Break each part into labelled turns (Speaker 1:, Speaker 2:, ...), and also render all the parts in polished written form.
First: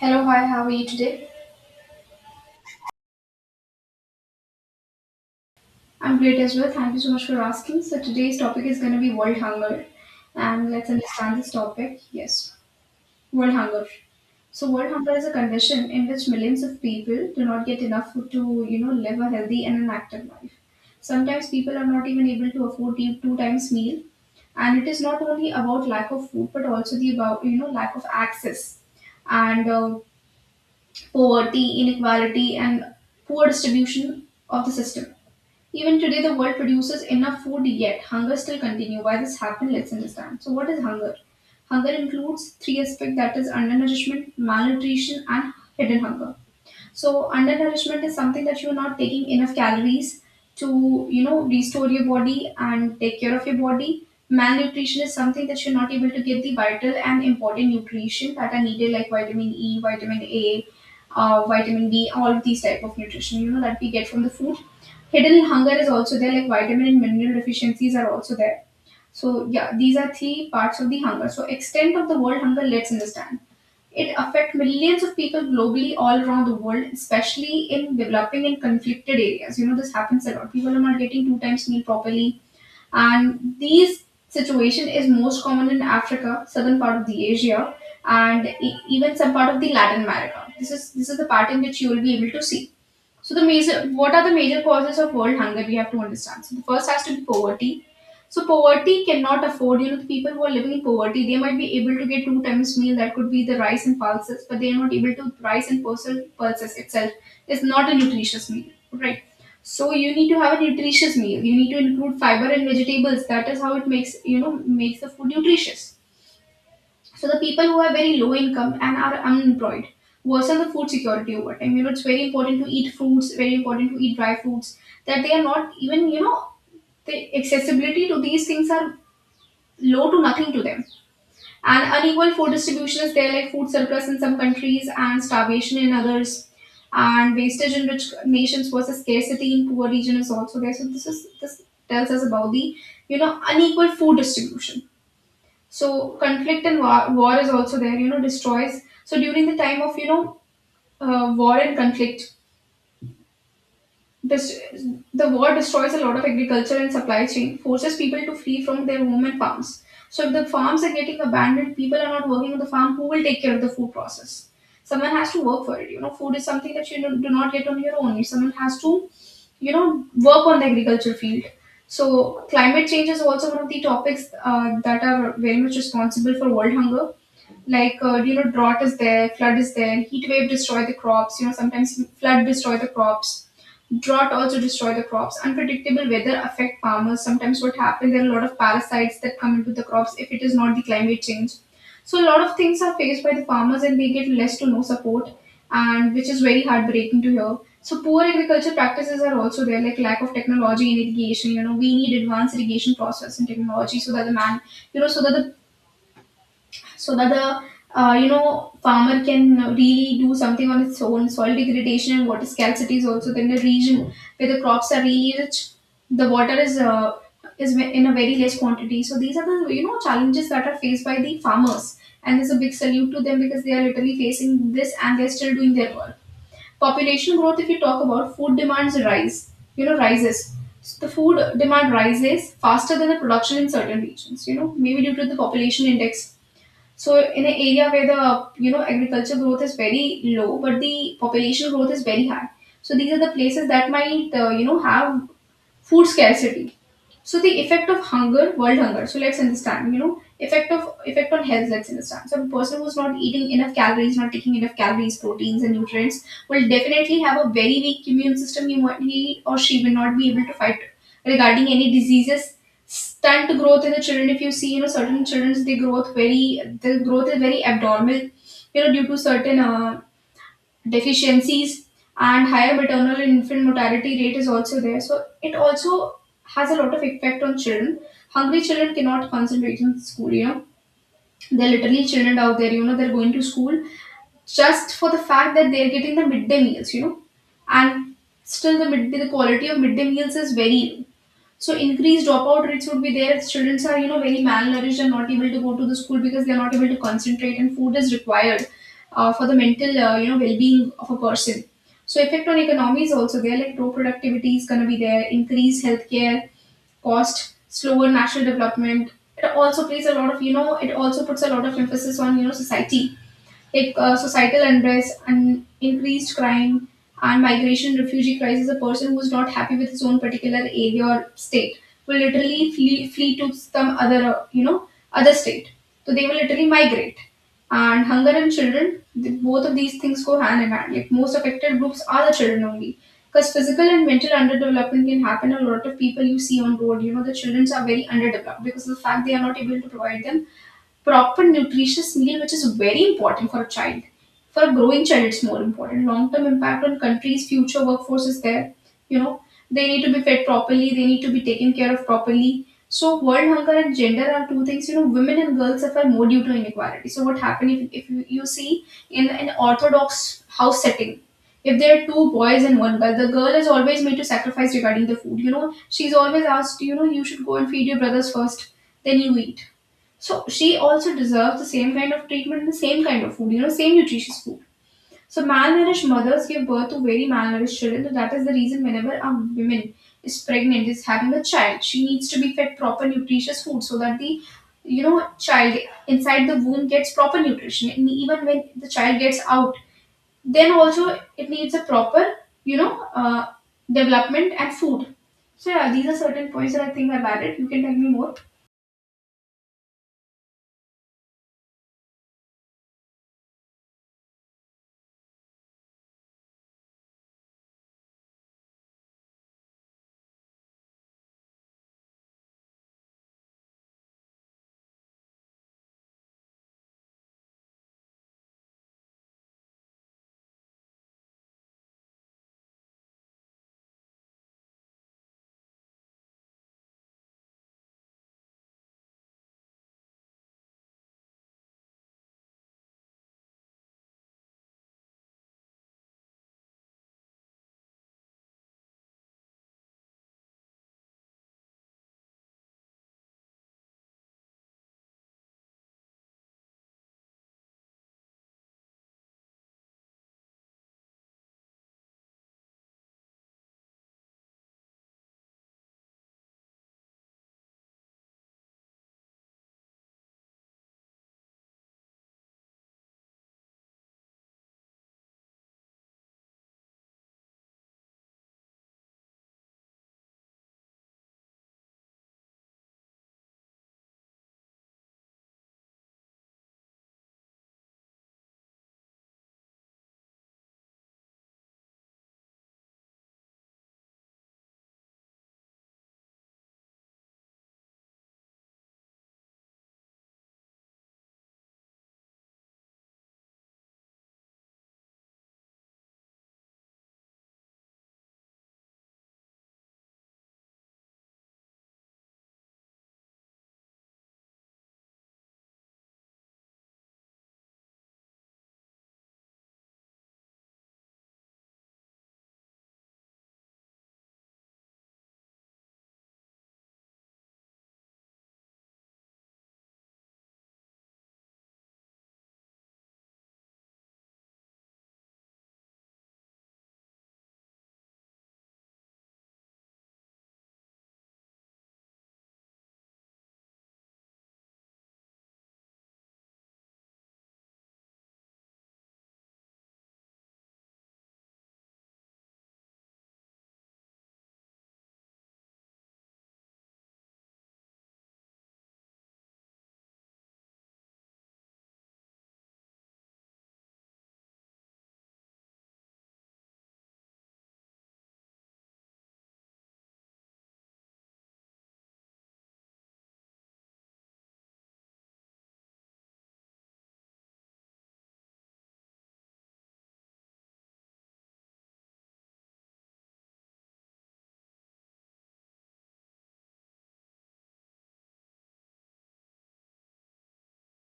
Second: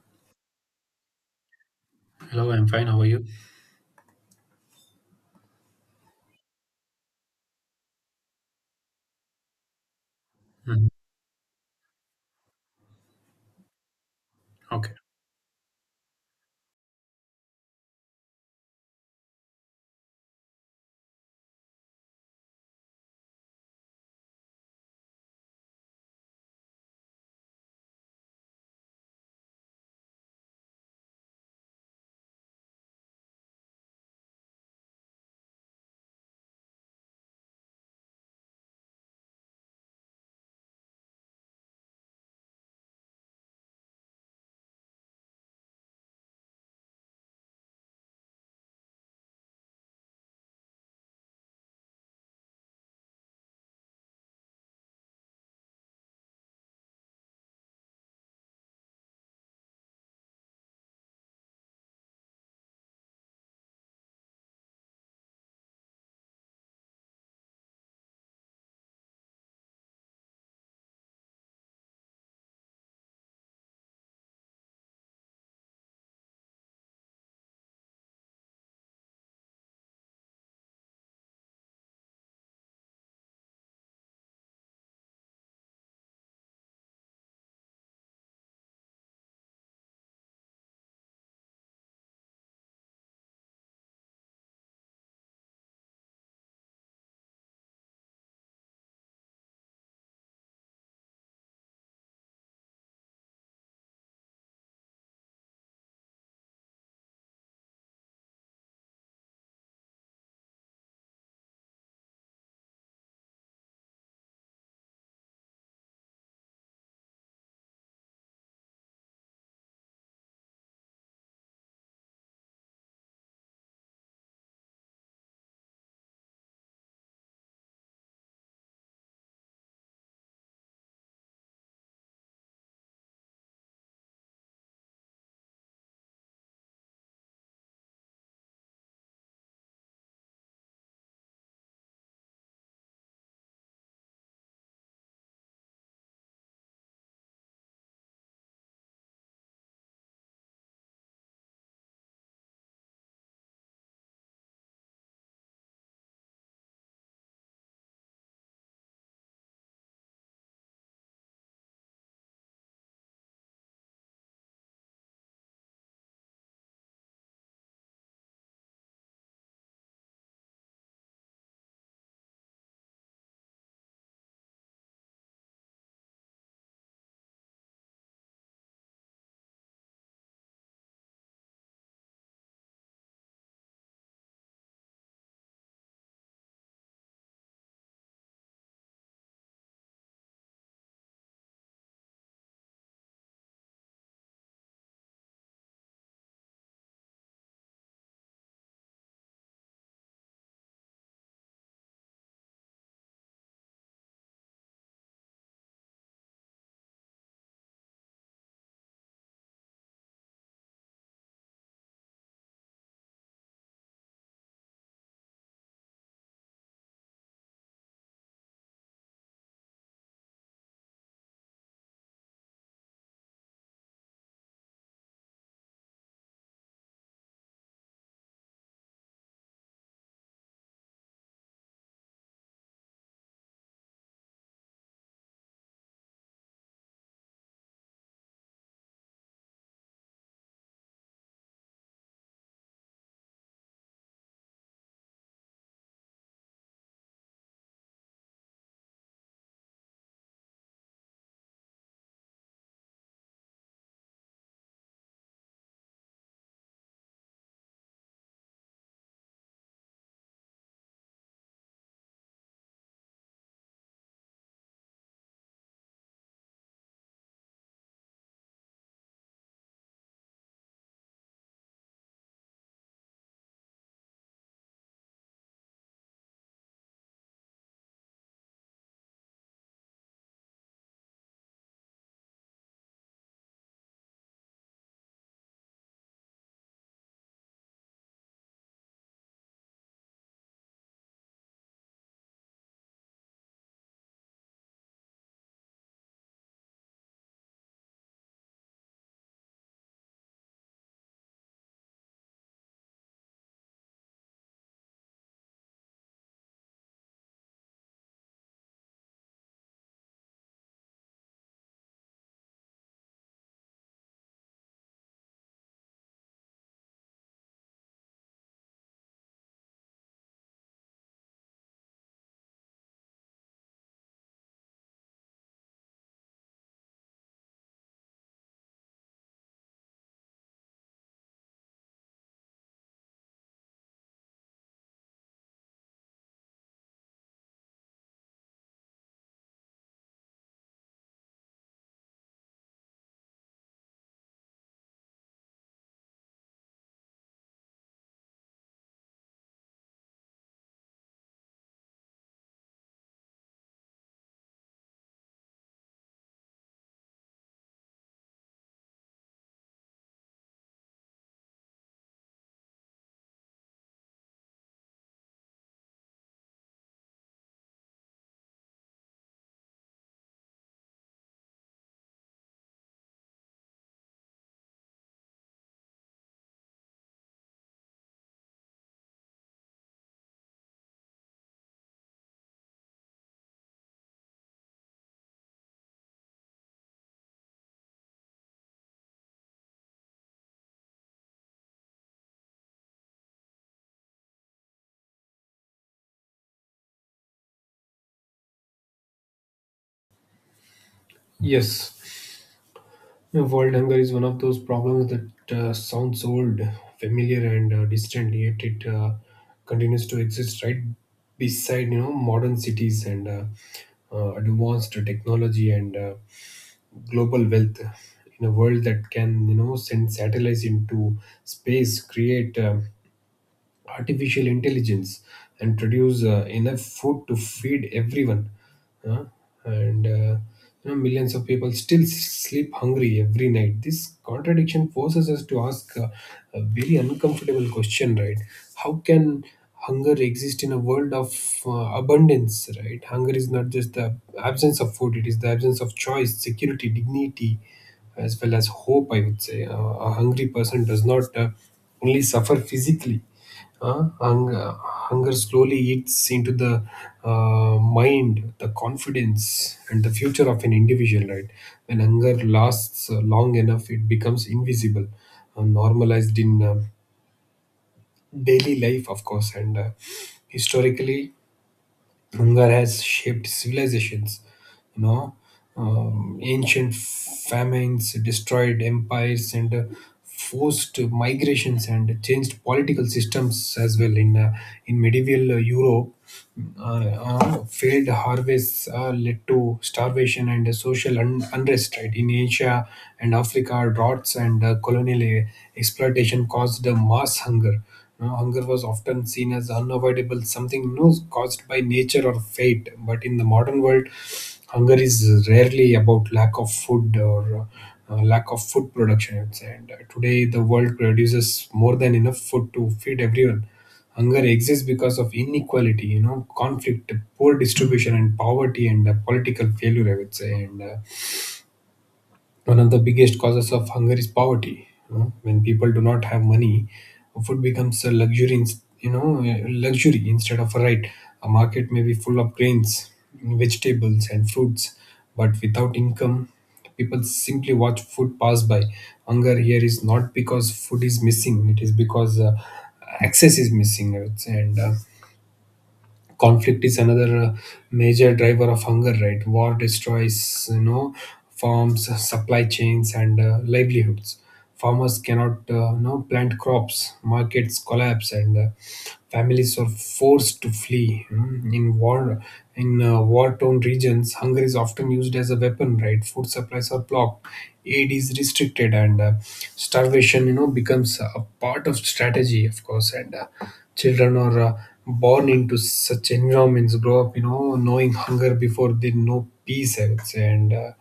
Speaker 1: Hello, hi, how are you today?
Speaker 2: Hello, I'm fine. How are you?
Speaker 1: I'm great as well. Thank you so much for asking. So, today's topic is going to be world hunger. And
Speaker 2: Mhm.
Speaker 1: let's understand this topic. Yes, world hunger. So, world
Speaker 2: Okay.
Speaker 1: hunger is a condition in which millions of people do not get enough food to, live a healthy and an active life. Sometimes people are not even able to afford the two times meal. And it is not only about lack of food, but also the about, lack of access and poverty, inequality, and poor distribution of the system. Even today, the world produces enough food, yet hunger still continue. Why this happened? Let's understand. So, what is hunger? Hunger includes three aspects that is undernourishment, malnutrition, and hidden hunger. So, undernourishment is something that you are not taking enough calories to restore your body and take care of your body. Malnutrition is something that you're not able to get the vital and important nutrition that are needed, like vitamin E, vitamin A, vitamin D, all of these type of nutrition that we get from the food. Hidden hunger is also there, like vitamin and mineral deficiencies are also there. So yeah, these are three parts of the hunger. So extent of the world hunger, let's understand. It affects millions of people globally all around the world, especially in developing and conflicted areas. You know, this happens a lot, people are not getting two times meal properly. And these situation is most common in Africa, southern part of the Asia, and even some part of the Latin America. This is the part in which you will be able to see. So the major, what are the major causes of world hunger? We have to understand. So the first has to be poverty. So poverty cannot afford. You know, the people who are living in poverty, they might be able to get two times meal. That could be the rice and pulses, but they are not able to rice and pulses. Pulses itself is not a nutritious meal, right? So you need to have a nutritious meal. You need to include fiber and vegetables. That is how it makes makes the food nutritious. So the people who have very low income and are unemployed worsen the food security over time. You know, it's very important to eat fruits, very important to eat dry fruits, that they are not even, the accessibility to these things are low to nothing to them. And unequal food distribution is there, like food surplus in some countries and starvation in others. And wastage in rich nations versus scarcity in poor region is also there. So this tells us about the unequal food distribution. So conflict and war, war is also there. You know, destroys. So during the time of war and conflict, this the war destroys a lot of agriculture and supply chain, forces people to flee from their home and farms. So if the farms are getting abandoned, people are not working on the farm. Who will take care of the food process? Someone has to work for it. You know, food is something that you do not get on your own. Someone has to you know work on the agriculture field. So climate change is also one of the topics that are very much responsible for world hunger, like drought is there, flood is there, heat wave destroy the crops. You know, sometimes flood destroy the crops, drought also destroy the crops, unpredictable weather affect farmers. Sometimes what happens, there are a lot of parasites that come into the crops, if it is not the climate change. So a lot of things are faced by the farmers and they get less to no support, and which is very heartbreaking to hear. So poor agriculture practices are also there, like lack of technology in irrigation. You know, we need advanced irrigation process and technology so that the man, you know so that the you know farmer can really do something on its own. Soil degradation and water scarcity is also in the region where the crops are really rich. The water is in a very less quantity. So these are the challenges that are faced by the farmers, and there's a big salute to them because they are literally facing this and they're still doing their work. Population growth, if you talk about, food demands rise, rises. So the food demand rises faster than the production in certain regions, you know, maybe due to the population index. So in an area where the agriculture growth is very low, but the population growth is very high. So these are the places that might have food scarcity. So the effect of hunger, world hunger, so let's understand, you know, effect of effect on health, let's understand. So a person who's not eating enough calories, not taking enough calories, proteins and nutrients will definitely have a very weak immune system. He or she will not be able to fight regarding any diseases. Stunt growth in the children, if you see, you know, certain children's they growth very, the growth is very abnormal, you know, due to certain deficiencies, and higher maternal and infant mortality rate is also there. So it also has a lot of effect on children. Hungry children cannot concentrate in school, you know. They're literally children out there, you know, they're going to school just for the fact that they're getting the midday meals, you know. And still the midday, the quality of midday meals is very, so increased dropout rates would be there. Students are, you know, very malnourished and not able to go to the school because they're not able to concentrate, and food is required for the mental, well-being of a person. So effect on economy is also there. Like low productivity is going to be there, increased healthcare cost, slower national development. It also plays a lot of, you know, it also puts a lot of emphasis on, you know, society, like societal unrest and increased crime and migration, refugee crisis. A person who's not happy with his own particular area or state will literally flee, flee to some other other state, so they will literally migrate. And hunger and children, both of these things go hand in hand, like most affected groups are the children only, because physical and mental underdevelopment can happen. A lot of people you see on road, you know, the children are very underdeveloped because of the fact they are not able to provide them proper nutritious meal, which is very important for a child. For a growing child, it's more important. Long term impact on country's future workforce is there, you know, they need to be fed properly, they need to be taken care of properly. So world hunger and gender are two things. You know, women and girls suffer more due to inequality. So what happens, if you see in an orthodox house setting, if there are two boys and one girl, the girl is always made to sacrifice regarding the food. You know, she's always asked, you know, you should go and feed your brothers first, then you eat. So she also deserves the same kind of treatment and the same kind of food, you know, same nutritious food. So malnourished mothers give birth to very malnourished children. So that is the reason whenever a woman is pregnant, is having a child, she needs to be fed proper nutritious food so that the child inside the womb gets proper nutrition. And even when the child gets out, then also it needs a proper, you know, uh, development and food. So yeah, these are certain points that I think I've added. You can tell me more.
Speaker 2: Yes, world hunger is one of those problems that sounds old, familiar, and distant. Yet it continues to exist right beside modern cities and advanced technology and global wealth in a world that can send satellites into space, create. Artificial intelligence and produce enough food to feed everyone. Huh? And millions of people still sleep hungry every night. This contradiction forces us to ask a very uncomfortable question, right? How can hunger exist in a world of uh, abundance, right? Hunger is not just the absence of food, it is the absence of choice, security, dignity, as well as hope, I would say. A hungry person does not only suffer physically. Uh, hunger, Hunger slowly eats into the mind, the confidence, and the future of an individual, right? When hunger lasts long enough, it becomes invisible, normalized in daily life, of course. And historically, hunger has shaped civilizations. You know, Ancient famines destroyed empires and forced migrations and changed political systems as well. In medieval Europe, failed harvests led to starvation and social unrest. Right in Asia and Africa, droughts and colonial exploitation caused mass hunger. Hunger was often seen as unavoidable, something caused by nature or fate. But in the modern world, hunger is rarely about lack of food or lack of food production. I'd say. And today, the world produces more than enough food to feed everyone. Hunger exists because of inequality, you know, conflict, poor distribution, and poverty and political failure. I would say, and one of the biggest causes of hunger is poverty. You know, when people do not have money, food becomes a luxury. You know, a luxury instead of a right. A market may be full of grains, vegetables, and fruits, but without income, people simply watch food pass by. Hunger here is not because food is missing; it is because access is missing. I would say. And conflict is another major driver of hunger, right? War destroys, farms, supply chains, and livelihoods. Farmers cannot, plant crops. Markets collapse and families are forced to flee. Mm. In war, in war torn regions, hunger is often used as a weapon. Right, food supplies are blocked, aid is restricted, and starvation, becomes a part of strategy, of course. And children are born into such environments, grow up, knowing hunger before they know peace, I would say. And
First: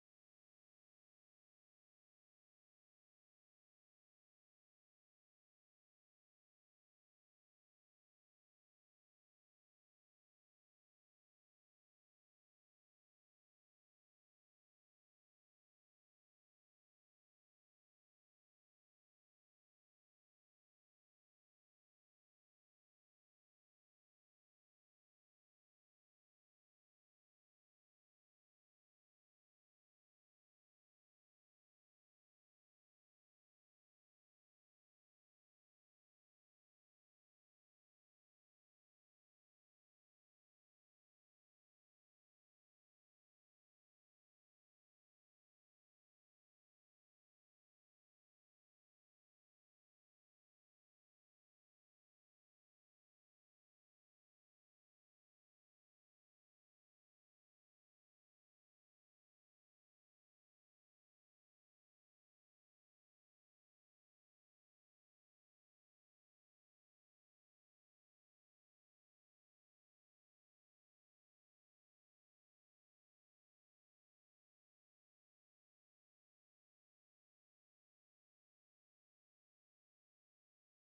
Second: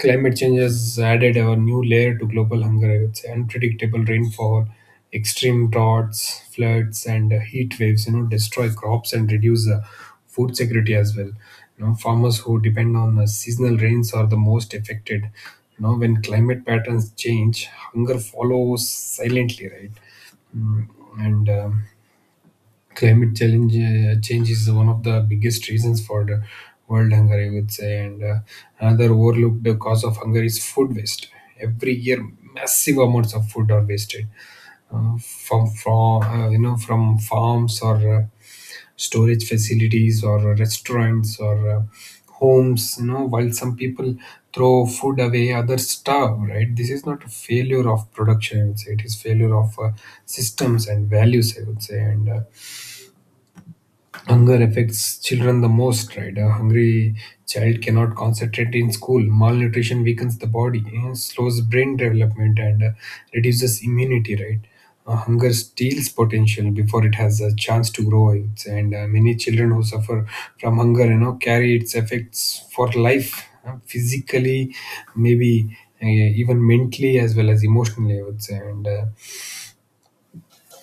Speaker 2: climate change has added a new layer to global hunger, I would say. Unpredictable rainfall, extreme droughts, floods, and heat waves, destroy crops and reduce food security as well. You know, farmers who depend on seasonal rains are the most affected. You know, when climate patterns change, hunger follows silently, right? Mm, and climate challenge change is one of the biggest reasons for the world hunger, I would say. And another overlooked cause of hunger is food waste. Every year, massive amounts of food are wasted, from you know from farms, or storage facilities, or restaurants, or homes. You know, while some people throw food away, others starve, right? This is not a failure of production, I would say. It is failure of systems and values, I would say. And hunger affects children the most, right? A hungry child cannot concentrate in school. Malnutrition weakens the body, slows brain development, and reduces immunity, right? Hunger steals potential before it has a chance to grow, I would say. And many children who suffer from hunger, carry its effects for life, physically, maybe, even mentally as well as emotionally, I would say. And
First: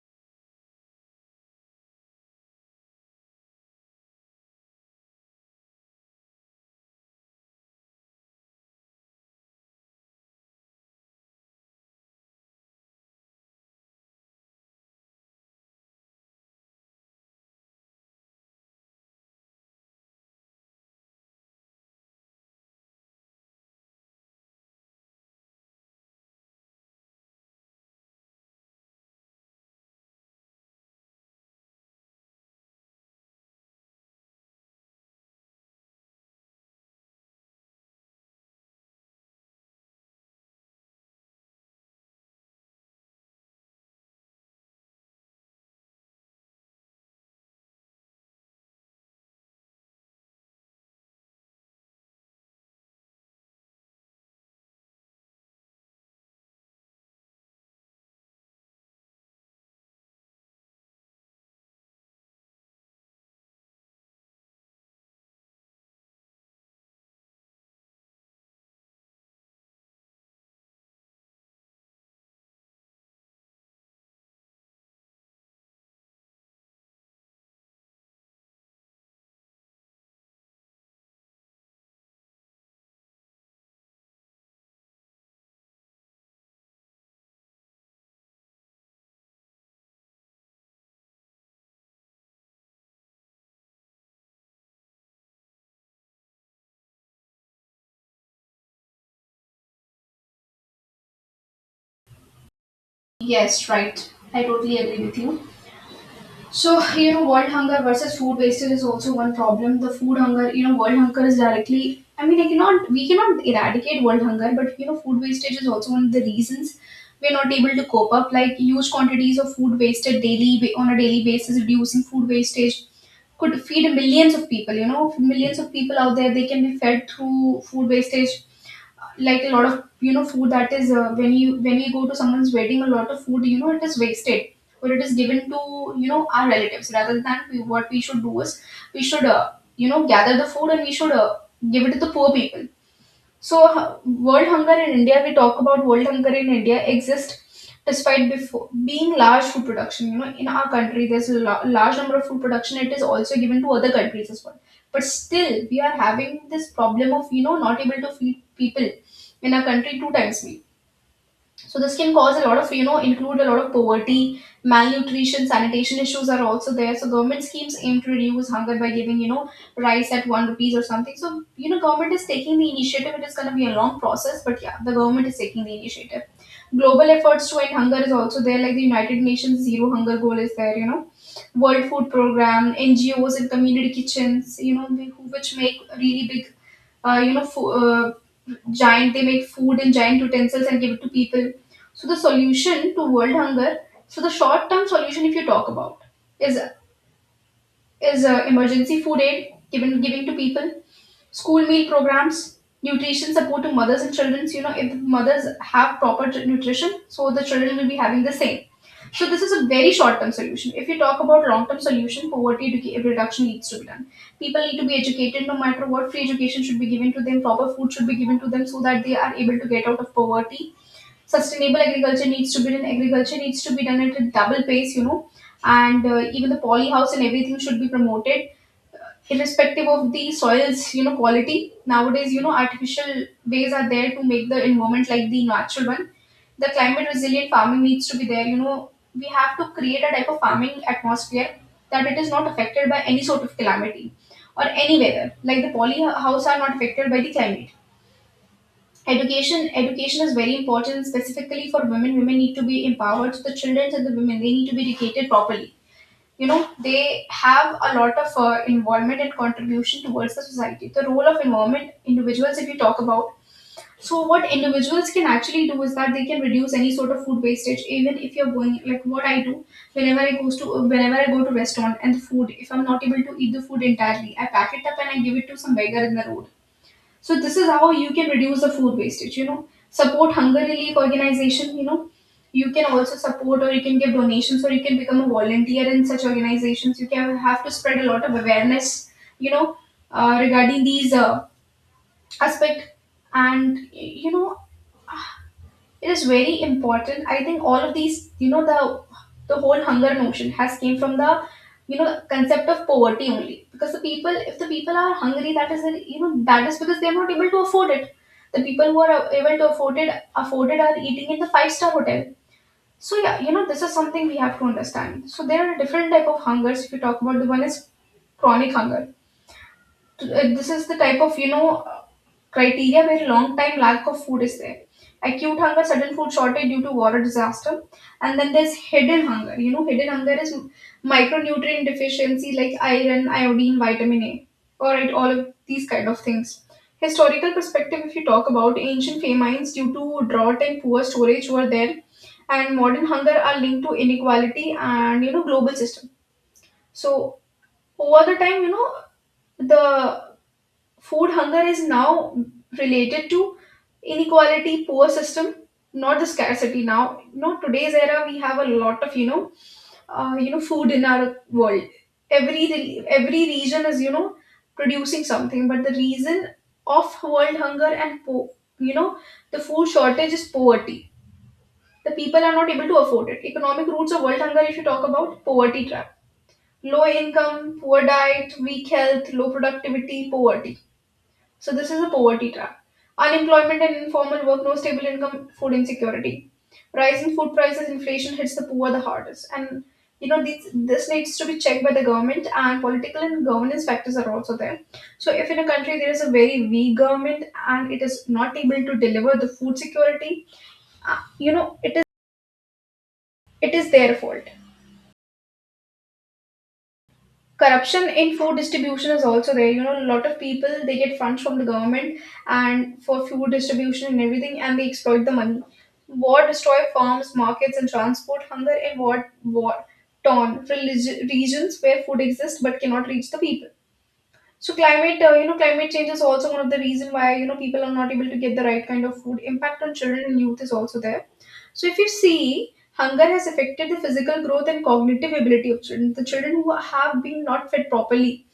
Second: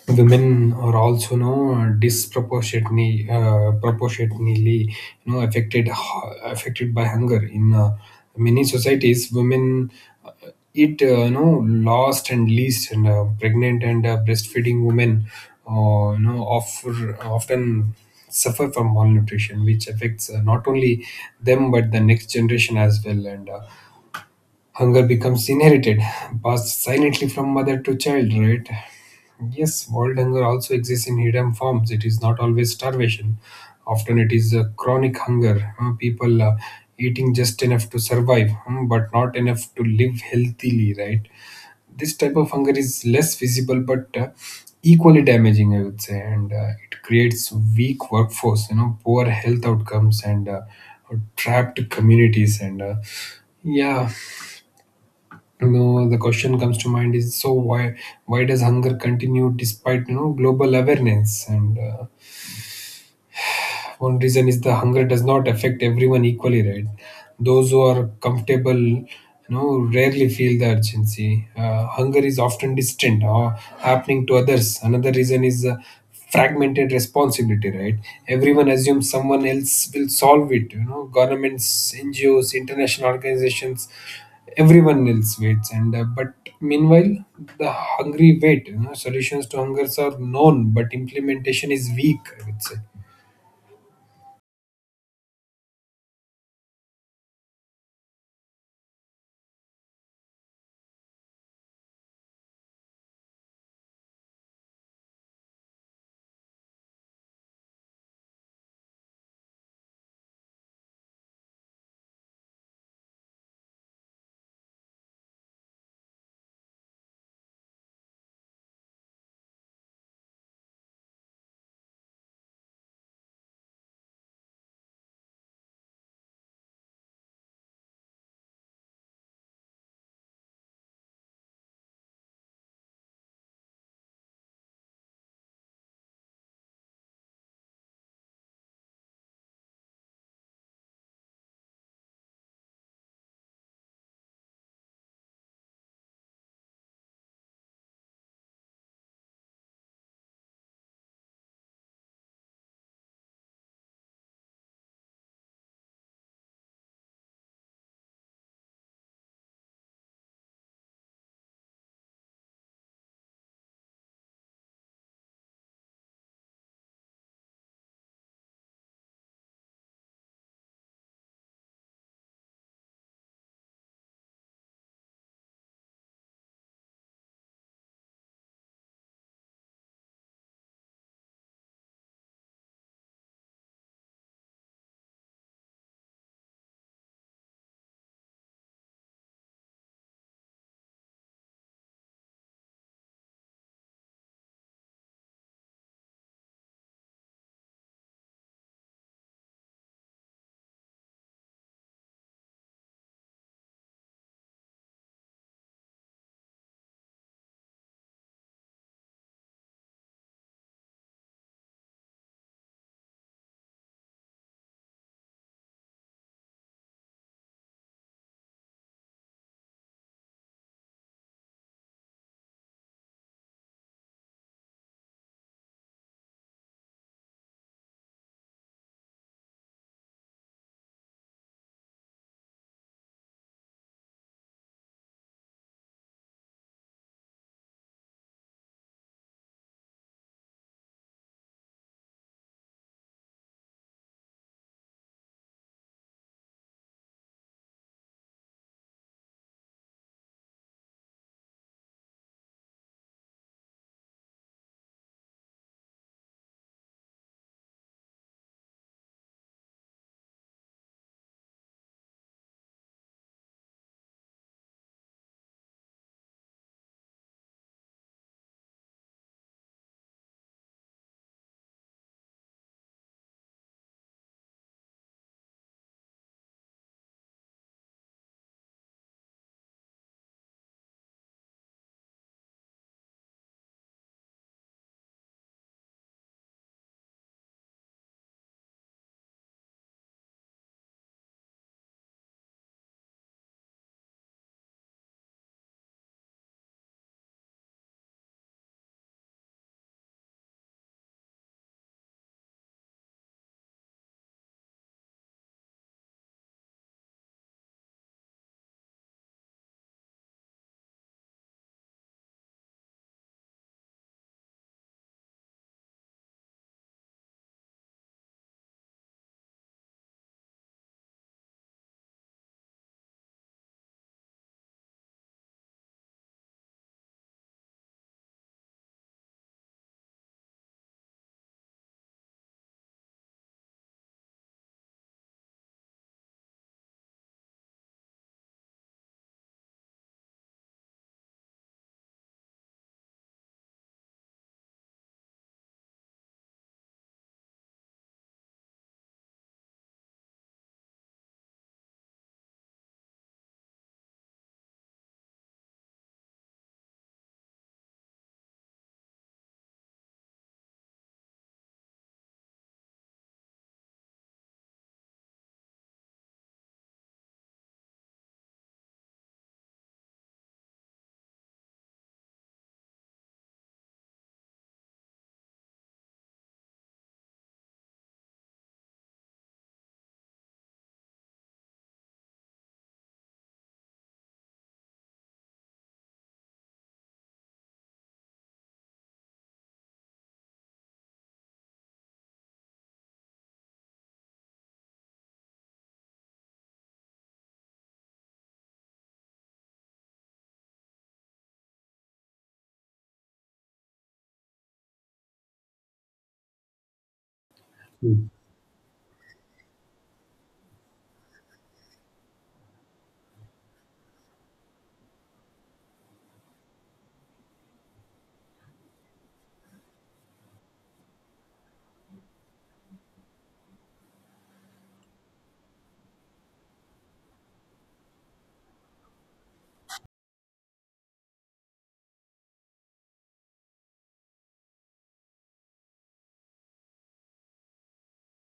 Speaker 2: women are also, you know disproportionately proportionately, you know affected uh, affected by hunger. In many societies, women, uh, eat, last and least. And pregnant and breastfeeding women, often suffer from malnutrition, which affects, not only them, but the next generation as well. And hunger becomes inherited, passed silently from mother to child, right? Yes, world hunger also exists in hidden forms. It is not always starvation. Often it is a chronic hunger. People, eating just enough to survive, but not enough to live healthily, right? This type of hunger is less visible but equally damaging, I would say, and it creates weak workforce, you know, poor health outcomes, and trapped communities, and yeah, you know, the question comes to mind is, so why does hunger continue despite, global awareness? And one reason is the hunger does not affect everyone equally, right? Those who are comfortable, you know, rarely feel the urgency. Hunger is often distant or happening to others. Another reason is, fragmented responsibility, right? Everyone assumes someone else will solve it. You know, governments, NGOs, international organizations, everyone else waits. And but meanwhile, the hungry wait. You know, solutions to hungers are known, but implementation is weak, I would say.
Speaker 1: Yes, right. I totally agree with you. So, you know, world hunger versus food wastage is also one problem. The food hunger, you know, world hunger is directly, I mean, I cannot, we cannot eradicate world hunger, but, you know, food wastage is also one of the reasons we're not able to cope up. Like, huge quantities of food wasted daily, on a daily basis. Reducing food wastage could feed millions of people, you know, millions of people out there, they can be fed through food wastage, like a lot of food that is when you when we go to someone's wedding, a lot of food, you know, it is wasted, but it is given to, you know, our relatives. Rather than we, what we should do is we should, you know, gather the food and we should give it to the poor people. So, world hunger in India, we talk about world hunger in India exists despite before being large food production. You know, in our country, there's a large number of food production. It is also given to other countries as well. But still, we are having this problem of, you know, not able to feed people in our country two times meal. So this can cause a lot of, you know, include a lot of poverty, malnutrition, sanitation issues are also there. So government schemes aim to reduce hunger by giving, you know, rice at one rupees or something. So, you know, government is taking the initiative. It is going to be a long process, but yeah, the government is taking the initiative. Global efforts to end hunger is also there, like the United Nations Zero Hunger Goal is there, you know. World Food Program, NGOs and community kitchens, you know, which make really big, uh, you know, fo- uh, giant, they make food in giant utensils and give it to people. So the solution to world hunger, so the short term solution, if you talk about, is is emergency food aid given giving to people, school meal programs, nutrition support to mothers and children. So, you know, if mothers have proper nutrition, so the children will be having the same. So this is a very short term solution. If you talk about long term solution, poverty reduction needs to be done. People need to be educated no matter what. Free education should be given to them. Proper food should be given to them so that they are able to get out of poverty. Sustainable agriculture needs to be done, agriculture needs to be done at a double pace, you know, and even the poly house and everything should be promoted irrespective of the soils, you know, quality. Nowadays, you know, artificial ways are there to make the environment like the natural one. The climate resilient farming needs to be there, you know, we have to create a type of farming atmosphere that it is not affected by any sort of calamity or any weather, like the poly house are not affected by the climate. Education is very important, specifically for women. Women need to be empowered. So the children and the women, they need to be educated properly. You know, they have a lot of involvement and contribution towards the society. The role of environment individuals, if you talk about, so what individuals can actually do is that they can reduce any sort of food wastage. Even if you're going, like, what I do, whenever I go to restaurant and the food, if I'm not able to eat the food entirely, I pack it up and I give it to some beggar in the road. So this is how you can reduce the food wastage, you know. Support hunger relief organization, you know. You can also support or you can give donations or you can become a volunteer in such organizations. You can have to spread a lot of awareness, you know, regarding these aspect. And, you know, it is very important. I think all of these, the whole hunger notion has came from the, you know, concept of poverty only. Because the people, if the people are hungry, that is, you know, that is because they are not able to afford it. The people who are able to afford it, afford it, are eating in the five-star hotel. So yeah, you know, this is something we have to understand. So there are different type of hungers. If you talk about, the one is chronic hunger. uh, this is the type of, criteria where long time lack of food is there. Acute hunger, sudden food shortage due to war or disaster. And then there's hidden hunger. You know, hidden hunger is micronutrient deficiency, like iron, iodine, vitamin A. All right, all of these kind of things. Historical perspective, if you talk about, ancient famines due to drought and poor storage were there, and modern hunger are linked to inequality and, you know, global system. So over the time, you know the food hunger is now related to inequality, poor system, not the scarcity. Now, not today's era, we have a lot of, food in our world. Every every region is, you know, producing something, but the reason of world hunger and you know the food shortage is poverty. The people are not able to afford it. Economic roots of world hunger, if you talk about, poverty trap, low income, poor diet, weak health, low productivity, poverty. So this is a poverty trap. Unemployment and informal work, no stable income, food insecurity. Rising food prices, inflation hits the poor the hardest. And you know, this needs to be checked by the government, and political and governance factors are also there. So if in a country there is a very weak government and it is not able to deliver the food security, uh, you know, it is it is their fault. Corruption in food distribution is also there, you know. A lot of people, they get funds from the government and for food distribution and everything, and they exploit the money. War destroy farms, markets and transport. Hunger and war war torn regions where food exists but cannot reach the people. So climate, climate change is also one of the reason why, you know, people are not able to get the right kind of food. Impact on children and youth is also there. So if you see, hunger has affected the physical growth and cognitive ability of children. The children who have been not fed properly,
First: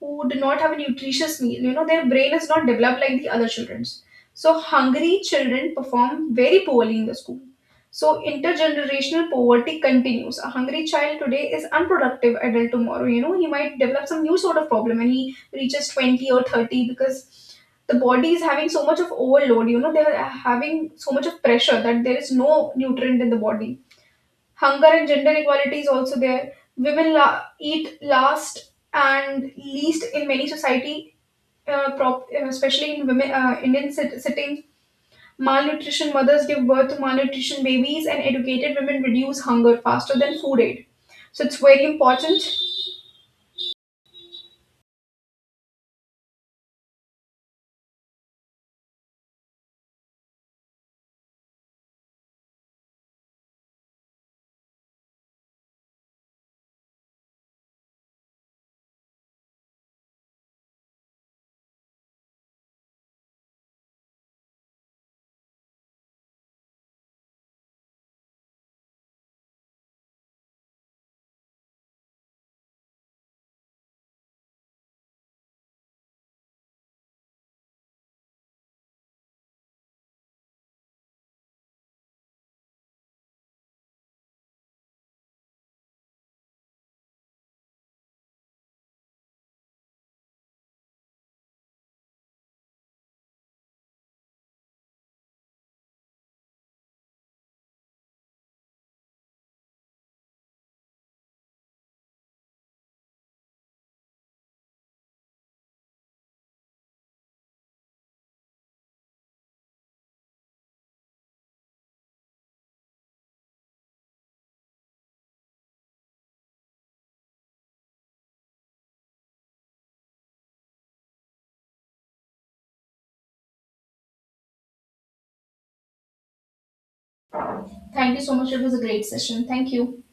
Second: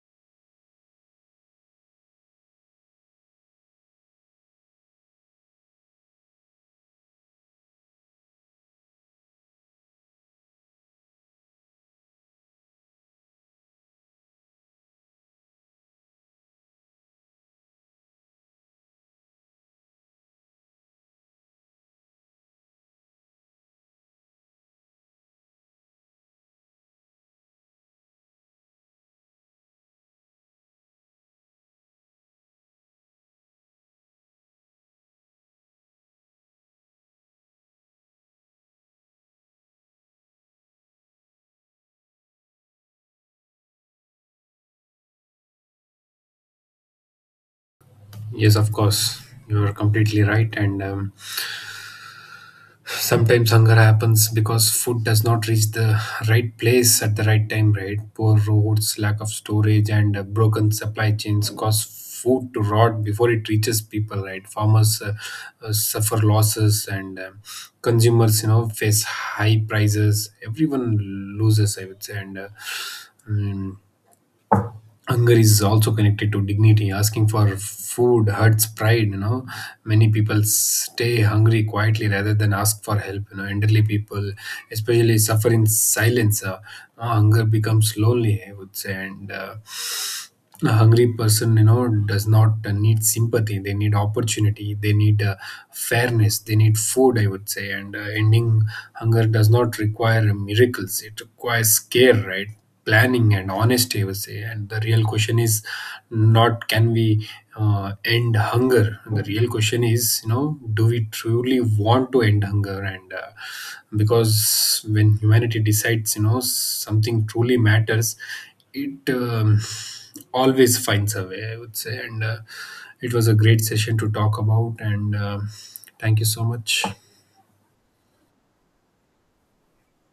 Speaker 1: who do not have a nutritious meal, you know, their brain is not developed like the other children's. So hungry children perform very poorly in the school. So intergenerational poverty continues. A hungry child today is unproductive adult tomorrow. You know, he might develop some new sort of problem when he reaches 20 or 30, because the body is having so much of overload, you know, they're having so much of pressure that there is no nutrient in the body. Hunger and gender equality is also there. Women eat last and least in many society, especially in women, Indian settings. Malnutrition mothers give birth to malnutrition babies, and educated women reduce hunger faster than food aid. So it's very important.
Speaker 2: Yes, of course. You're completely right. And sometimes hunger happens because food does not reach the right place at the right time, right? Poor roads, lack of storage, and broken supply chains cause food to rot before it reaches people, right? Farmers, suffer losses, and consumers, you know, face high prices. Everyone loses, I would say. And mm, hunger is also connected to dignity. Asking for food hurts pride. You know, many people stay hungry quietly rather than ask for help. You know, elderly people especially suffer in silence. Hunger becomes lonely, I would say. And a hungry person, you know, does not, need sympathy. They need opportunity, they need, fairness, they need food, I would say. And ending hunger does not require miracles. It requires care, right? Planning and honesty, I would say. And the real question is not, can we, end hunger? The real question is, you know, do we truly want to end hunger? And because when humanity decides, you know, something truly matters, it, always finds a way, I would say. And it was a great session to talk about. And thank you so much.
Speaker 1: Thank you so much. It was a great session. Thank you.